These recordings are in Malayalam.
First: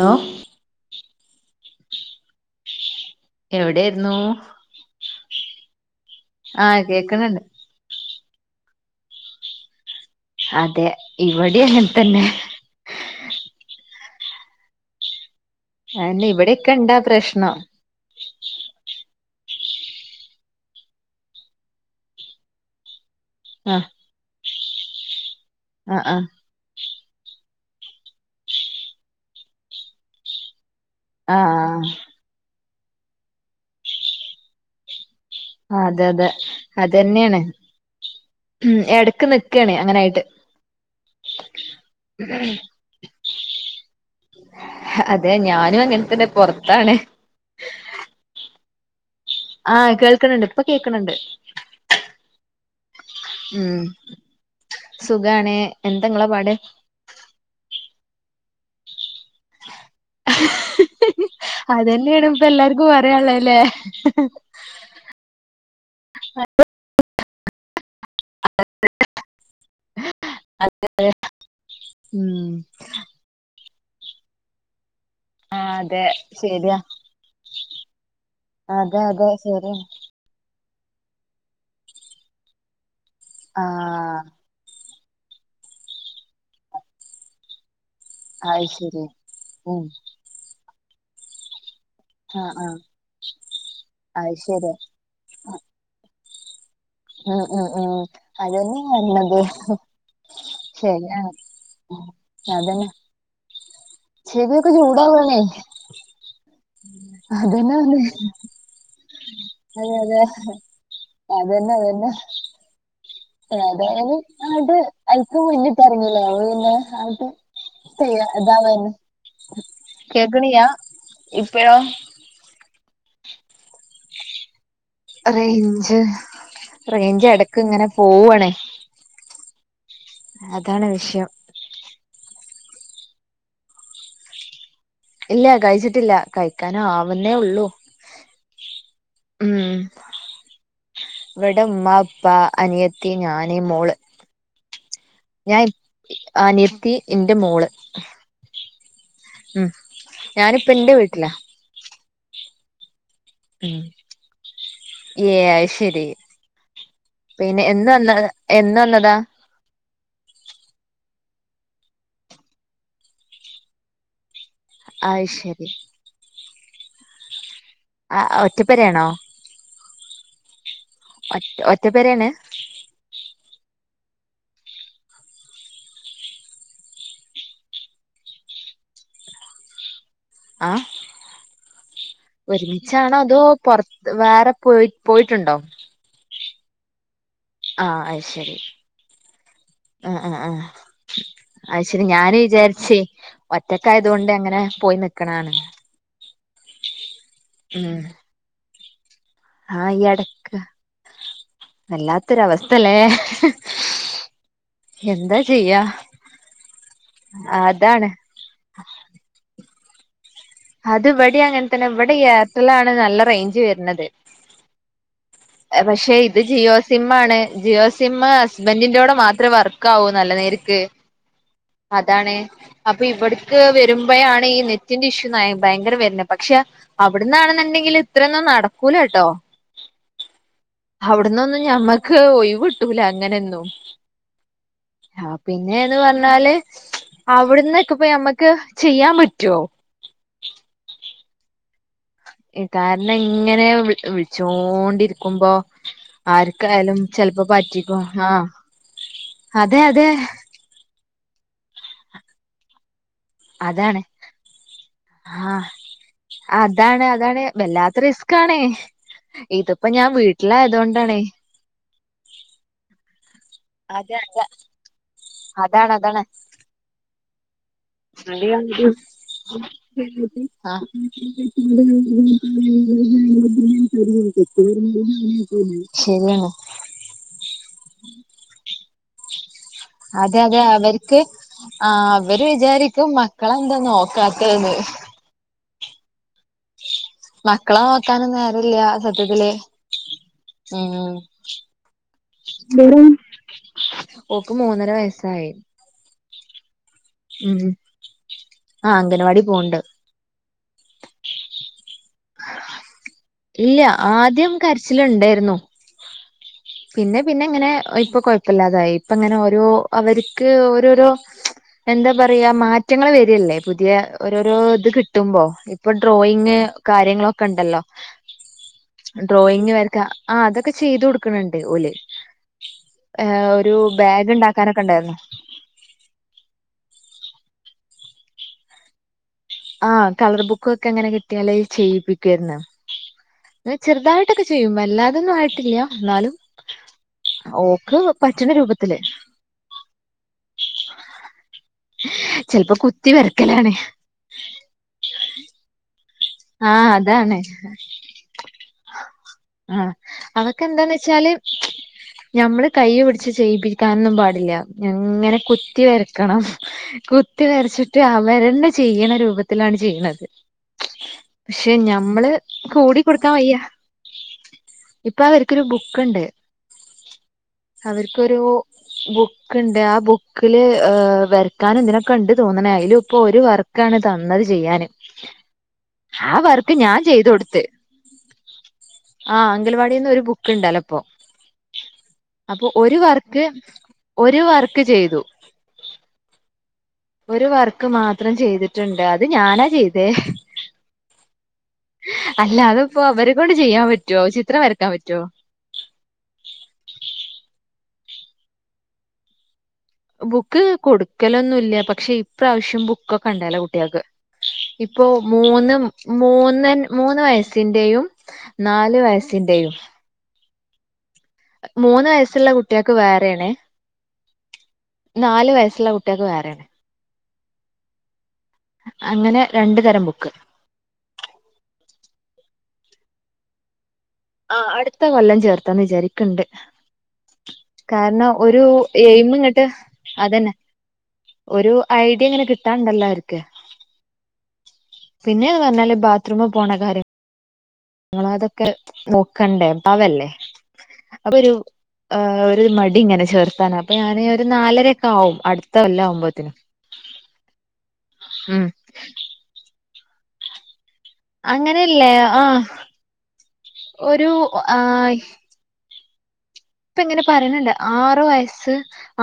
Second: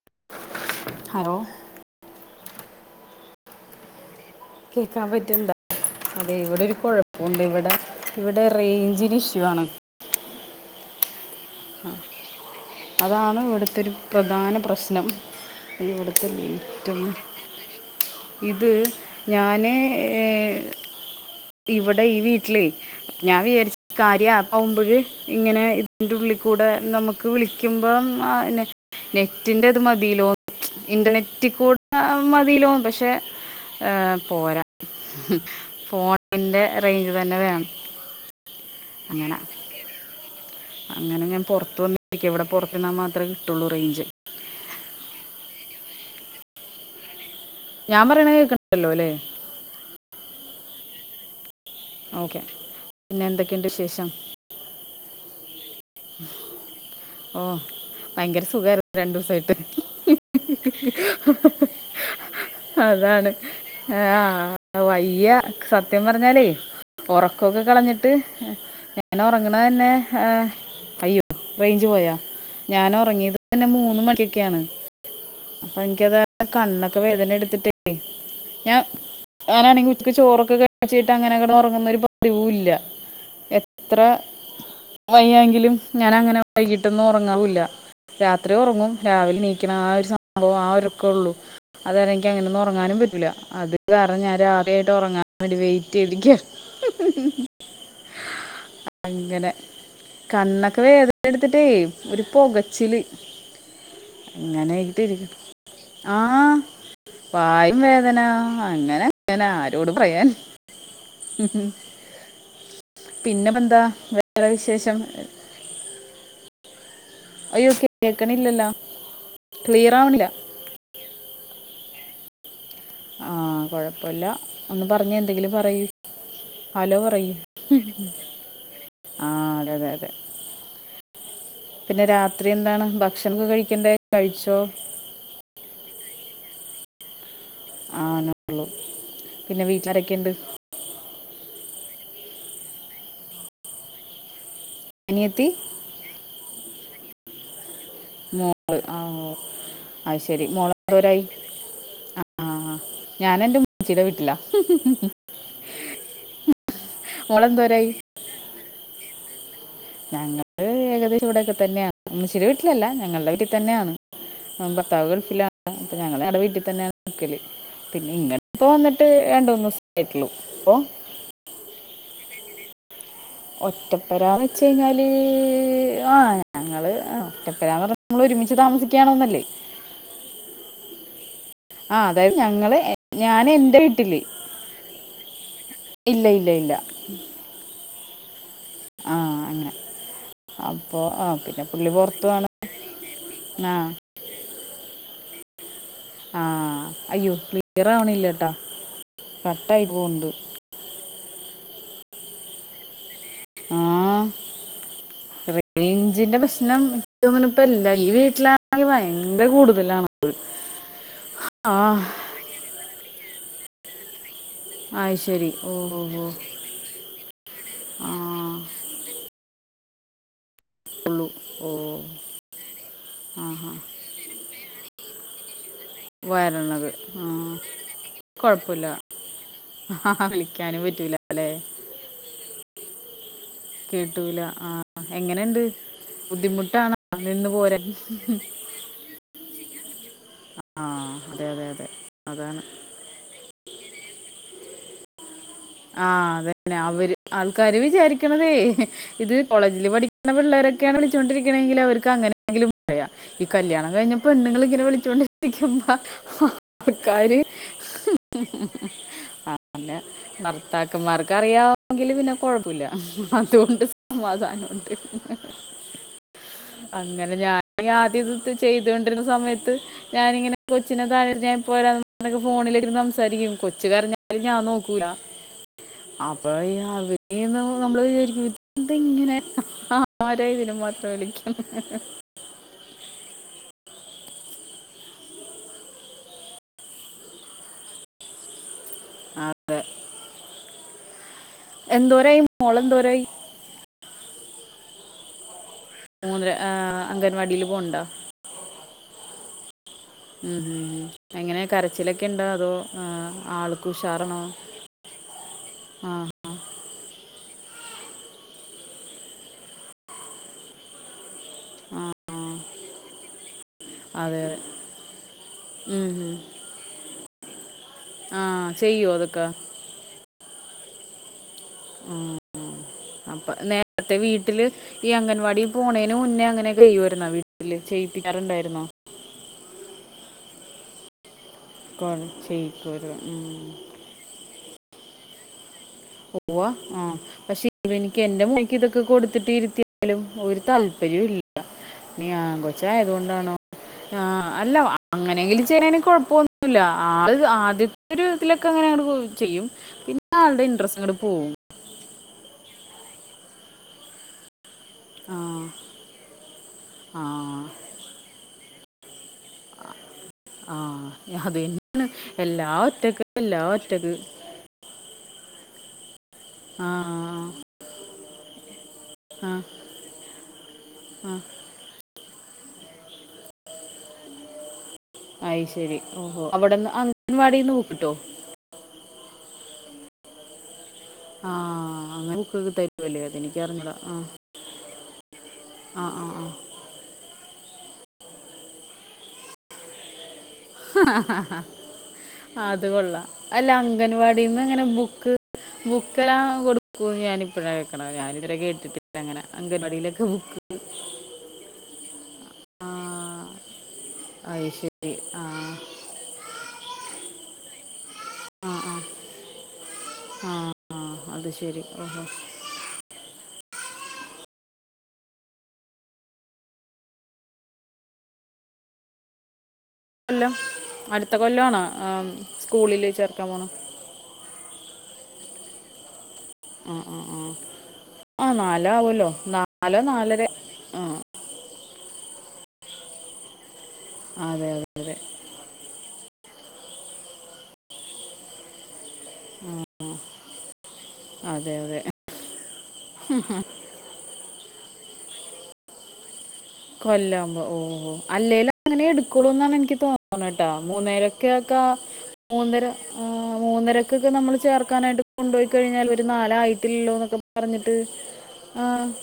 ഹലോ ഹലോ എവിടെയിരുന്നു കേക്കാൻ പറ്റണ്ടാ അതെ ഇവിടെ ഒരു ആഹ് കേക്കുന്നുണ്ട് കുഴപ്പുണ്ട് ഇവിടെ ഇവിടെ റേഞ്ചിന് ഇഷ്യൂ ആണ്. അതെ ഇവിടെ അങ്ങനെ തന്നെ. അതാണ് ഇവിടുത്തെ ഒരു പ്രധാന പ്രശ്നം. ആണ്ടേ ഇവിടുത്തെ ഇവിടെയൊക്കെ ഒണ്ട് ലേറ്റും ആഹ് പ്രശ്നം. ഇത് ഞാന് ഏഹ് ഇവിടെ ഈ വീട്ടിലെ. ഞാൻ വിചാരിച്ച് ആഹ് കാര്യ ആപ് ആവുംമ്പഴ് ഇങ്ങനെ ആഹ് ഇതിന്റെ ഉള്ളി കൂടെ നമുക്ക് വിളിക്കുമ്പോ നെ നെറ്റിന്റെത് മതിലോ. ആഹ് ഇന്റർനെറ്റിൽ കൂടെ ആഹ് മതിയിലോ, പക്ഷെ പോരാ. ആഹ് അതെ അതെ ഫോണിന്റെ റേഞ്ച് തന്നെ അതന്നെയാണ് വേണം ഉം ഇടക്ക് അങ്ങനെ നിക്കണേ അങ്ങനൊയിട്ട്. അങ്ങനെ ഞാൻ പുറത്ത് വന്നിരിക്കുക, ഇവിടെ പുറത്ത് നിന്നാൽ മത്രമേ കിട്ടുള്ളൂ റേഞ്ച്. അതെ ഞാനും അങ്ങനെ തന്നെ പുറത്താണ് ഞാൻ പറയണ കേക്കണ്ടല്ലോ അല്ലേ ആഹ് കേൾക്കണണ്ട് ഇപ്പൊ കേൾക്കണണ്ട് ഓക്കേ ഉം സുഖാണ് എന്താ നിങ്ങടെ പണി. ഓ ഭയങ്കര സുഖായിരുന്നു രണ്ടു ദിവസായിട്ട്. അതന്നെയാണ് ഇപ്പ എല്ലാർക്കും അതാണ് പറയാനുള്ളല്ലേ ആഹ വയ്യാ സത്യം പറഞ്ഞാലേ. ഉറക്കമൊക്കെ കളഞ്ഞിട്ട് ഞാൻ ഉറങ്ങണേ തന്നെ. അയ്യോ റേഞ്ച് പോയോ, ഉം ഞാൻ ഉറങ്ങിയത് തന്നെ മൂന്ന് മണിയൊക്കെയാണ്. ആഹ് അപ്പൊ അതെ എനിക്ക് അത് ശരിയാ കണ്ണൊക്കെ വേദന എടുത്തിട്ടെ. അതെ അതെ ശ അങ്ങനാണെങ്കിൽ ഉച്ചക്ക് ചോറൊക്കെ കഴിച്ചിട്ട് അങ്ങനെ കെടന്ന് ഉറങ്ങുന്ന ഒരു പതിവും ഇല്ല എത്ര ആഹ് വയ്യാങ്കിലും ഞാൻ അങ്ങനെ വൈകിട്ടൊന്നും ഉറങ്ങാവൂല്ല രാത്രി അയ്ശരി ഉറങ്ങുംരാവിലെഎണീ ക്കണം, ഉം ആഒരുസംഭവംആ ഒറക്കോഒള്ളൂ. അത്കരണംഎനിക്ക് ആഹ് അങ്ങനൊന്നും ഉറങ്ങാനും പറ്റുല്ല, ആഹ് അത് അത്കാരണംഞാൻ. ശരിയാ രാത്രി ആായിട്ട് ഉറങ്ങാന ഒല് വെയിറ്റ് ചെയ്തിരിക്കാ. അ, അ, ആ, അതന്നെ, നല്ലത്. ആ വേദനഎടുത്തിട്ടേഒരു പോകച്ചില്. ചെവിയൊക്കെ അങ്ങനെയായിട്ട്, ഇരിക്കുന്നു ചൂടാവാണേ ആ. അതന്നെ വായും പറഞ്ഞെ വേദന, അങ്ങനെ അങ്ങനെ ആരോട് അതെ അതെ പറയാൻ. അതന്നെ, അതന്നെ. പിന്നെ ഇപ്പൊ എന്താ ഏതാലും, വേറെ അട്ട്, വിശേഷം അഴിക്, മുന്നിട്ട് ഇറങ്ങിയില്ലേ, അത് പിന്നെ ആട്ട്. അയ്യോ [unintelligible] കേൾക്കണില്ലല്ലോ അതാവന്നെ ക്ലിയർ ആവണില്ല കെക്കണില്ല ഇപ്പഴോ. ആ, കുഴപ്പല്ലാ. ഒന്ന് പറഞ്ഞെ എന്തെങ്കിലും പറയ്, റേഞ്ച് ഹലോ റേഞ്ച് പറയ്. എടക്ക് ഇങ്ങനെ പോവാണേ ആ അതെ അതെ അതെ. അതാണ് വിഷയം. പിന്നെ, രാത്രിഎന്താണ് ഭക്ഷണൊക്കെകഴിക്കണ്ടെ കഴിച്ചോ. ഇല്ല, കഴിച്ചിട്ടില്ലകഴിക്കാന് ആവുന്നേഉള്ളൂ. ആണല്ലേ, പിന്നെ വീട്ടിലാരൊക്കെ, ഉണ്ട്. ഇവിടെ, ഉമ്മാ, ഉപ്പാ, അനിയത്തി ഞാന്, മോള്. അനിയത്തി ഞാൻ, അനിയത്തി, ഇന്റെ മോള്. മോൾ, ആ, ഉം അയ്ശരി ഞാനിപ്പ എന്റെ മോളെന്തൊരായി, വീട്ടിലാ ആ. ഞാനെന്റെ, ഉം ഉമ്മച്ചീടെ, വിട്ടിലാ, മം, മം, മം. ഏ അത് ശരി പിന്നെ, എന്ന്‌ വന്ന് എന്ന് വന്നതാ. ഞങ്ങള് ഏകദേശം ഇവിടെയൊക്കെ തന്നെയാണ് ഉമ്മച്ചീടാ വീട്ടിലല്ലാ ഞങ്ങളുടെ വീട്ടിൽ തന്നെയാണ്. ഭർത്താവ് അത് ശരി ഗൾഫിലാണ് അപ്പൊ ഞങ്ങള് ഞങ്ങടെ വീട്ടിൽ തന്നെയാണ് നിക്കല്. പിന്നെ, ആ ഇങ്ങനെ ഇപ്പ വന്നിട്ട് ഒറ്റപ്പെരയാണോ രണ്ടൂന്ന് ദിവസേ ആയിട്ടുള്ളു അപ്പൊ. ഒറ്റ ഒറ്റപേരണ്. ഒറ്റപ്പെരാന്ന് വെച്ച് കഴിഞ്ഞാല് ആ ഞങ്ങള് ഒറ്റപ്പെരാണ് പറഞ്ഞ. നീങൾ ഒരുമിച്ച് താമസിക്ക്യാണ്ന്നല്ലേ. ആഹ് ആ, അതായത്ഞങ്ങള് അതോ ഞാന് പൊറത്ത് എന്റെവീട്ടില്. വേറെ പോയി പോയിട്ടുണ്ടോ ഇല്ല, ഇല്ല, ഇല്ല. ആ, അയ്ശെരി. ആ അങ്ങനെ ആ, ആ, ആ, അപ്പോ ആ പിന്നെ അത് പുള്ളി ശെരി ഞാന് പുറത്തുമാണ് വിചാരിച്ചേ. ആ ഒറ്റക്കായത് കൊണ്ട്, അങ്ങനെ പോയി നിക്കണതാണ്. ആ അയ്യോ, ക്ലിയർ ഉം ആവണില്ലട്ടാ കട്ടായി പോണ്ട്. വല്ലാത്തൊരു, അവസ്ഥല്ലേ. ആഹ് ചെയ്യാ റെയിഞ്ചിന്റെ പ്രശ്നം ഏറ്റവും തണുപ്പല്ല ഈ അതാണ് വീട്ടിലാ അത് ഭയങ്കര കൂടുതലാണ്. അത്, ആ ഇവിടങ്ങനെത്തന്നെ ഇവിടെ, ഏർട്ടലാണ് നല്ല റേഞ്ച് വരുന്നത്. ആയ്, ശരി. ഓ ഓ പക്ഷേ ഓ. ഇത് ജിയോ സിമ്മാണ് ആണ്. ജിയോ ആ സിമ്മ് ഹസ്ബന്റിന്റോടെ മാത്രേ വർക്കാവു നല്ല നേര്ക്ക്. ഉള്ളൂ, ഓ. അതാണെ, അപ്പൊ, ആ ഇവിടക്ക് ഹാ വരുമ്പോഴാണ്, ഈ, നെറ്റിന്റെ ഇഷ്യൂ, ഭയങ്കര, വരുന്നെ. പക്ഷെ വരണത് ആ അവിട്ന്നാണെന്നുണ്ടെങ്കില് ഇത്രയൊന്നും നടക്കൂലട്ടോ. ഹ ഹ വിളി ഹവ്ട്ന്നൊന്നും ഞമ്മക്ക് ഒയിവ് കിട്ടൂല അങ്ങനൊന്നും. കേട്ടൂല ആ ആഹ് എങ്ങനെയുണ്ട് പിന്നെന്ന് പറഞ്ഞാല് ബുദ്ധിമുട്ടാണ് നിന്ന് പോരാൻ അവിടുന്നൊക്കെ ഇപ്പൊ നമ്മക്ക്. ചെയ്യാൻ പറ്റുവോ. ആ അതെ അതെ അതെ അതാണ് കാരണം ഇങ്ങനെ വിളിച്ചോണ്ടിരിക്കുമ്പോ ആഹ് അതന്നെ ആർക്കായാലും അവര് ചെലപ്പോ ആൾക്കാര് പറ്റിക്കും ആ വിചാരിക്കണതേ ഇത് അതെ കോളേജിൽ അതെ പഠിക്കുന്ന പിള്ളേരൊക്കെ ക്കെയാണ് വിളിച്ചൊണ്ടരിക്കണെങ്കിലോ അവർക്ക് അങ്ങനെ എങ്കിലും പറയാം ഈ കല്യാണം അതാണ് കഴിഞ്ഞ പെണ്ണുങ്ങൾ ഇങ്ങനെ ആ വിളിച്ചൊണ്ടിരിക്കുമ്പോ അതാണ് ആൾക്കാാര് അതാണ് വല്ലാത്ത റിസ്ക്കാണ് ഇതിപ്പ ഞാൻ വീട്ട് താക്കന്മാർക്ക് അറിയാമെങ്കില് പിന്നെ കൊഴപ്പമില്ല അതുകൊണ്ട് അതെ അതെ സമാധാനോണ്ട്. അതാണ് അതാണ് അങ്ങനെ ഞാൻ ആദ്യം ഇത് ത്തെ ചെയ്തോണ്ടിരുന്ന സമയത്ത് ഞാനിങ്ങനെ കൊച്ചിനെ താഴെരുത്ത് ഞാഇപ്പോ വരാന്ന് പറഞ്ഞൊക്കെ ഫോണിലിരുന്ന് സംസാരിക്കും കൊച്ച് കരഞ്ഞാലും ഞാൻ നോക്കൂല. ശരിയാണ് അപ്പൊ ഈ അവനീ ന്ന് നമ്മള് വിചാരിക്കും ഇതെന്ത ഇങ്ങനെ അതെ അതെ അവർക്ക് ആഹ് അവര് വിചാരിക്കും മക്കളെന്താ നോക്കാത്ത് ന്ന് മക്കളെ നോക്കാനും നേരല്ല സത്യത്തില് ഉം എന്തോരായി മോളെന്തോരായി? ഓക്ക്‌ മൂന്നര വയസ്സായി മൂന്നര ആഹ് ഉം ആഹ് അംഗനവാടി പോണിണ്ട് ഉം ഉം ഉം എങ്ങനെ കരച്ചിലൊക്കെ ഉണ്ടോ അതോ ആ ഇല്ല ആൾക്ക് ഉഷാറാണോ ആദ്യം കരച്ചിലിണ്ടാര്ന്നു ആ പിന്നെ പിന്നെ ഇങ്ങനെ ഇപ്പൊ കൊഴപ്പില്ലാതായി ഇപ്പ ഇങ്ങനെ ഓരോ അവർക്ക് ഓരോരോ ആ എന്താ ആ, പറയാ മാറ്റങ്ങള് വരിയല്ലേ പുതിയ അതെ അതെ ഓരോരോ ഇത് കിട്ടുമ്പോ ഇപ്പൊ ഉം ഡ്രോയിങ് കാര്യങ്ങളൊക്കെ ഉണ്ടല്ലോ ആഹ് ചെയ്യും ഡ്രോയിങ് വരക്ക ആഹ് അതൊക്കെ ചെയ്തു കൊടു ക്ക്‌ണിണ്ട് ഓല് അപ്പൊ ഒരു നേരത്തെ ബാഗ് വീട്ടില് ഉണ്ടാക്കാനൊക്കെ ഈ ഉണ്ടാരുന്ന് അംഗൻവാടി പോണേന് മുന്നേ അങ്ങനൊക്ക ചെയ്യുവാരുന്നോ വീട്ടിൽ ചെയ്യിപ്പിക്കാറുണ്ടായിരുന്നോ? ആഹ് കളർ ബുക്കൊക്കെ അങ്ങനെ കിട്ടിയാല് കൊ- ചെയ്യിപ്പിക്കുവാരുന്നു. ചെയ്യിക്കുമായിരുന്നു ഉം. ചെറുതായി ട്ടൊക്ക ചെയ്യും വല്ലാതൊന്നും ആയിട്ടില്ല. എന്നാലും പോവാ ആഹ് പക്ഷേ ഓക്ക് ഇവനിക്ക് എന്റെ പറ്റണ മോൻക്ക് രൂപത്തില് ഇതൊക്കെ കൊടു ത്തിട്ടിരുത്തിയാലും ഒരു താല്പര്യവും ഇല്ല. ചെലപ്പോ കുത്തി വെരക്കലാണ്. ആഹ് അല്ല അങ്ങനെങ്കിലും ചെയ്യണേന് ആ കൊഴപ്പൊന്നൂല്ല അതാണ് ആളൊരു ആദ്യ ഒരു വിധത്തിലൊക്കെ അങ്ങനെയങ്ങടെ പോയി ചെയ്യും ആഹ് പിന്നെ അവക്ക് ആളുടെ എന്തുണ്ടേ ഇൻട്രസ്റ്റ് അങ്ങോട്ട് ച്ചാല് പോവും ഞമ്മള് കൈ പിടിച്ച് ചെയ്യിപ്പിക്കാനൊന്നും പാടില്ല. ആ ഞങ്ങനെ കുത്തി വരക്കണം ആ കുത്തി വരച്ച്ട്ട് അവരന്ന ചെയ്യണ രൂപത്തി ത്തിലാണ് ചെയ്യ്ണത് ആ അത് പക്ഷെ തന്നെയാണ് ഞമ്മള് കൂടി കൊടുക്കാ വയ്യ. റ്റത്. ഇപ്പ അവര്ക്കൊരു ബുക്ക്ണ്ട്. ആഹ് ആഹ്. അവര്ക്കൊരു ബുക്ക്ണ്ട് ആ ബുക്ക്ല് ഏഹ് വര ക്കാനും ഇതിനൊക്കെണ്ട് തോന്ന്ണ് അയിലും പ്പൊ ഒരു വർക്കാണ് തന്നത് ചെയ്യാന്. അയ്ശരി ആ ഓഹോ വർക്ക് അവിടെന്ന് ഞാൻ ചെയ്ത് അംഗൻവാടിന്ന് ബുക്ക്‌ട്ടോ? ആഹ് അങ്കൽവാടിന്നൊരു ബുക്ക്ണ്ടല്ലോ പ്പൊ. ആഹ് അങ്ങനെ ക്കൊക്ക് തരുവല്ലേ വർക്ക് അതെനിക്കറിഞ്ഞൂടാ ആഹ്. ഒരു വർക്ക് ചെയ്തു ആഹ് ആഹ് ആഹ്. ഒരു വർക്ക് മാത്രം ചെയ്തിട്ട്ണ്ട് അത് ഞാനാ ചെയ്തേ. അല്ല അത് അതിപ്പോ കൊള്ള അവരെ കൊണ്ട് അല്ല ചെയ്യാൻ പറ്റുവോ ചിത്രം അംഗൻവാടിന്ന്ങ്ങനെ വരക്കാൻ പറ്റുവോ ബുക്ക്. ബുക്കെല്ലാം കൊടുക്കുന്ന് ഞാനിപ്പഴ കേക്കണ ഞാനിത് വരെ കേട്ടിട്ടില്ലങ്ങനെ. അംഗൻവാടിലെ- ബുക്ക് കൊടുക്കലൊന്നുല്ല പക്ഷേ പ്രാവശ്യം ആ ബുക്കൊക്കെ ഉണ്ടെലോ കുട്ടിയൾക്ക് അത് ഇപ്പോ ശരി ആ മൂന്ന്. മൂന്ന് മൂന്ന് വയസ്സിന്റെയും ആ ആ നാല് വയസ്സിന്റെയും. ആ ആ അത് ശരി മൂന്ന് ഓഹോ വയസ്സ്ള്ള കു കുട്ടിയക്ക് വേറെ ആണ് നാല് വയസ്സുള്ള കുട്ടിയക്ക് വേറേണ്. അങ്ങനെ രണ്ടു തരം ബുക്കും. കൊല്ലം അടുത്ത കൊല്ലം ആണാ സ്കൂളില് ചേർക്കാൻ പോണെ? ആ അടുത്ത കൊല്ലം ചേർത്താന്ന് വിചാരി ആഹ്‌ ആഹ്‌ ആഹ്‌ കാരണം ഒരു എയിം ഇങ്ങട്ട് നാലര അതന്നെ. ആ ഒരു ഐഡിയ ഇങ്ങനെ കിട്ടാണ്ടല്ലോ ഓർക്ക്. അതെ അതെ അതെ. പിന്നെ എന്ന് പറഞ്ഞാല് ബാത്റൂം പോണ കാര്യം. ങ്ങള അതൊക്കെ നോക്കണ്ടേ പാവല്ലേ. അപ്പൊ ഒരു അതെ അതെ ഒരു മടി ഇങ്ങനെ ചേർത്താന അപ്പൊ ഞാൻ ഒരു നാലരയൊക്കെ ആവും അടുത്തകൊല്ല ആവുമ്പോത്ത്ന്. കൊല്ലാവുമ്പോ ഓ അല്ലേല് അങ്ങനെ എടുക്കൊളൂ എന്ന എനിക്ക് തോന്നണട്ടാ മൂന്നേരൊ ക്കക്കെ അങ്ങനെയല്ലേ ആഹ് മൂന്നര മൂന്നരക്കൊക്കെ ഒരു നമ്മൾ ആഹ് ചേർക്കാനായിട്ട് കൊണ്ടു കഴിഞ്ഞാൽ ഒരു നാല ആയി ഇപ്പ ഇങ്ങനെ പറയണ്ട് ആറു വയസ്സ്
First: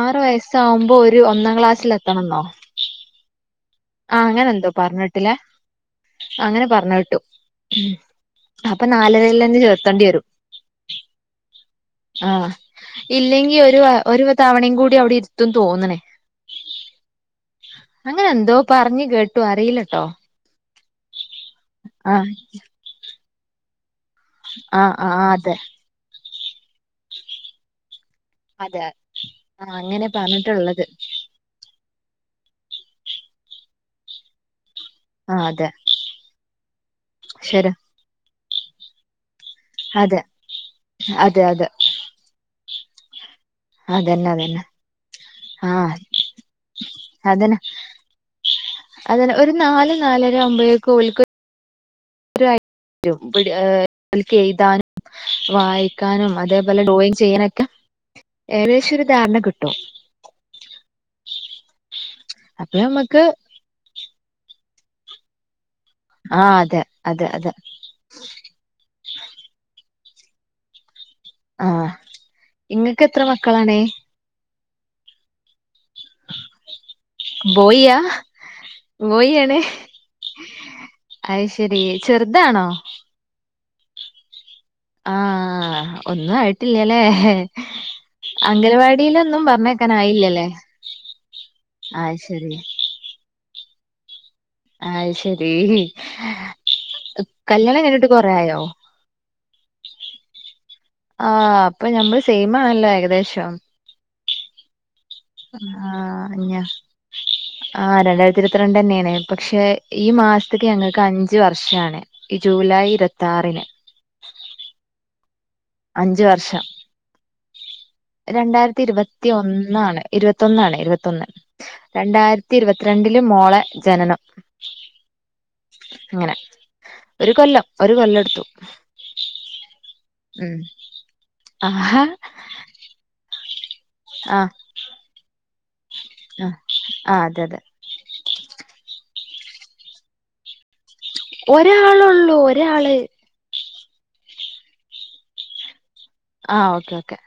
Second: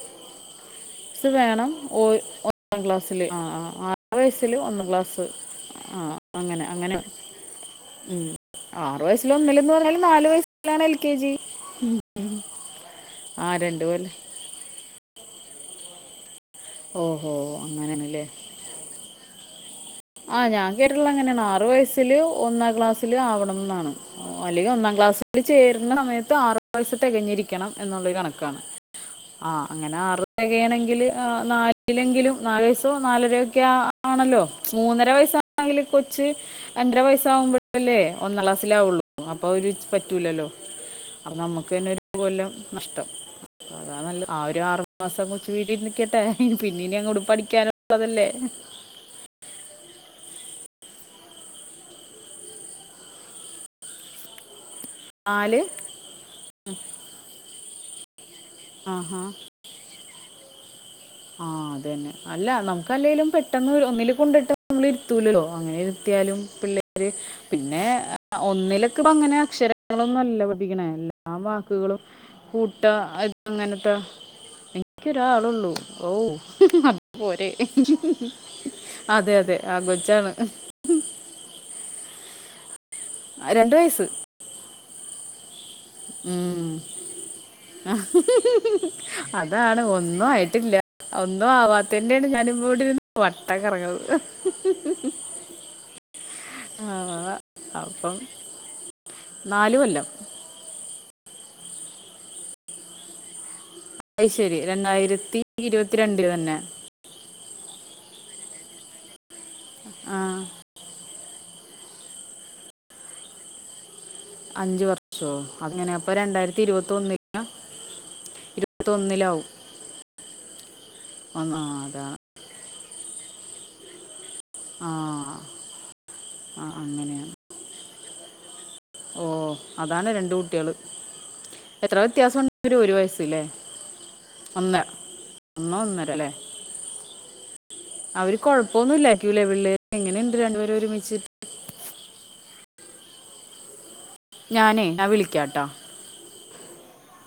ആറു വയസ്സാവുമ്പോ ഒരു ഒന്നാം ക്ലാസ്സില് എത്തണന്നോ. ഒന്നാ ക്ലാസ്സില് ആ ആറ് വയസ്സില് എന്തോ ഒന്നാം ക്ലാസ്സ്. പറഞ്ഞിട്ടില്ലേ ആ അങ്ങനെ അങ്ങനെ പറഞ്ഞ് കേട്ടു ഉ അപ്പൊ ആറു വയസ്സില് നാലരയിലന്നെ ഒന്നിലന്ന് പറഞ്ഞാലും ചേർത്തേണ്ടി നാല് വയ ലാണ് എൽ കെ ജി. ആ ആ ഇല്ലെങ്കി ഒരു രണ്ട് കൊല്ലം ഒരു തവണയും കൂടി അവിടെ ഇരുത്തു തോന്നണ് ഓഹോ അങ്ങനെയണല്ലേ. പറഞ്ഞ് കേട്ടു അറീല്ല ആ ഞാൻ കേട്ടിട്ടുള്ളത് അങ്ങനെയാണ് ആറു വയസ്സില് ആഹ് ഒന്നാം ക്ലാസ്സില് ആവണം ന്നാണ്. ഓ അല്ലെങ്കിൽ ഒന്നാം ആഹ് ആഹ് ക്ലാസ്സിൽ അതെ ചേരുന്ന സമയത്ത് ആറാം വയസ്സ് തികഞ്ഞിരിക്കണം എന്നുള്ളരു കണക്ക്. ക്കാണ് അതെ ആ ആഹ് അങ്ങനെ ആറ് പറഞ്ഞിട്ടുള്ളത് തെകയണെങ്കില്. നാലിലെങ്കിലും നാല് വയസ്സോ നാലരക്കെ ആണല്ലോ മൂന്ന ആഹ് അതെ വയസണെങ്കിൽ കൊച്ച് രണ്ടര ശരി വയസാവുമ്പോഴല്ലേ ഒന്നാ ക്ലാസ്സിലാവൊള്ളൂ. അപ്പൊ അവര് അതെ പറ്റൂലല്ലോ അ അതെ അതെ നമ്മുക്ക് തന്നെ ഒരു കൊല്ലം നഷ്ടം. അതാ നല്ല അതന്നെ ആ ഒരു അതന്നെ ആറു മാസം കൊച്ചച്ച് വീട്ടി ആഹ് നിക്കട്ടെ പിന്നീനി അങ്ങോട്ട് പഠിക്കാനുള്ളതല്ലേ. അതല്ല ഒരു നാല് നാലര അവുമ്പോയേക്കും ഓൽക്ക്. പറ്റും എഴുതാനും നാല് വായിക്കാനും അതേപോലെ ഡ്രോയിങ് ചെയ്യാനൊക്കെ. ഏകദേശൊരു ആഹാ ധാരണ കിട്ടും. ആഹ് അത് തന്നെ അല്ല അപ്പൊ നമ്മക്ക് നമുക്കല്ലെലും പെട്ടെന്ന് ഒന്നില് കൊണ്ടിട്ട് നമ്മൾ ഇരുത്തൂലല്ലോ അങ്ങനെ എത്തിയാലും ആഹ് അതെ പിള്ളേര് അതെ അതെ പിന്നെ ഒന്നിലെ ഇപ്പ അങ്ങനെ അക്ഷരങ്ങളൊന്നു അല്ല പഠിപ്പിക്കണേ ആ ആഹ് വാക്കുകളും ഇങ്ങക്ക് എത്ര കൂട്ടഅയ് മക്കളാണ് അങ്ങനത്തെ എനിക്കൊരാളള്ളൂ. ഔ അത് പോരെ ബോയിയാ അതെ അതെ ആൺ കൊച്ചാണ്. അയ് ശരി ചെർതാണോ. രണ്ട് വയസ്സ്. ആഹ്. ഒന്നും ഉം. ആയിട്ടില്ലല്ലേ അംഗലവാടിലൊന്നും അതാണ് ഒന്നും പറഞ്ഞേക്കാനായില്ലല്ലേ ആയിട്ടില്ല ഒന്നും അത് ആവാത്തന്റെണ് ശരി ഞാനിപ്പോവടിര്ന്ന് വട്ടം കറങ്ങണത്. അഹ് ശെരി ആ, കല്യാണം കഴിഞ്ഞിട്ട് അപ്പം കൊറയായോ. നാല് കൊല്ലം. ആഹ് അപ്പൊ ഞമ്മൾ സെയിമാണല്ലോ ഏകദേശം. അ ശരി രണ്ടായിരത്തി ഇരുപത്തിരണ്ട് ആഹ് തന്നെ ഞ ആ രണ്ടായിരത്തി ഇരുപത്തിരണ്ട് തന്നെയാണ് പക്ഷേ ഈ ആ മാസത്തക്ക് ഞങ്ങൾക്ക് അഞ്ച് വർഷമാണ് ഈ ജൂലൈ ഇരുപത്തി ആറിന് അഞ്ച വർഷോ അങ്ങനെ ഇപ്പ അഞ്ച് രണ്ടായിരത്തി വർഷം ഇരുപതൊന്നിൽ രണ്ടായിരത്തി ഇരുപത്തി ഒന്നാണ് ഇരുപത്തിയൊന്ന് ഇരുപത്തിയൊന്ന് ആ അതാണ് രണ്ടായിരത്തി ഇരുപത്തിരണ്ടില് മോളെ ജനനം ആഹ് അങ്ങനെ ആഹ് അങ്ങനെയാ ഒരു കൊല്ലം ഒരു കൊല്ലമെടുത്തു ഓ അതാണ് രണ്ട കുട്ടികൾ എത്ര ആഹാ വ്യത്യാസമുണ്ട് ഒരു വയസ്സല്ലേ ആഹ് ഇന്ന് ഇന്ന് ഇന്നലെല്ലേ ആഹ് ആഹ് അതെ അതെ അവർ കുഴപ്പമൊന്നും ഇല്ല യിരിക്കൂല്ലേ പിള്ളേർ എങ്ങനെയുണ്ട് രണ്ടുപേർ ഒരുമിച്ച് ഒരാൾ ഒള്ളൂ ഒരാൾ ഞാനേ ഞാൻ വിളിക്കാട്ടാ ആ ഓക്കേ ഓക്കേ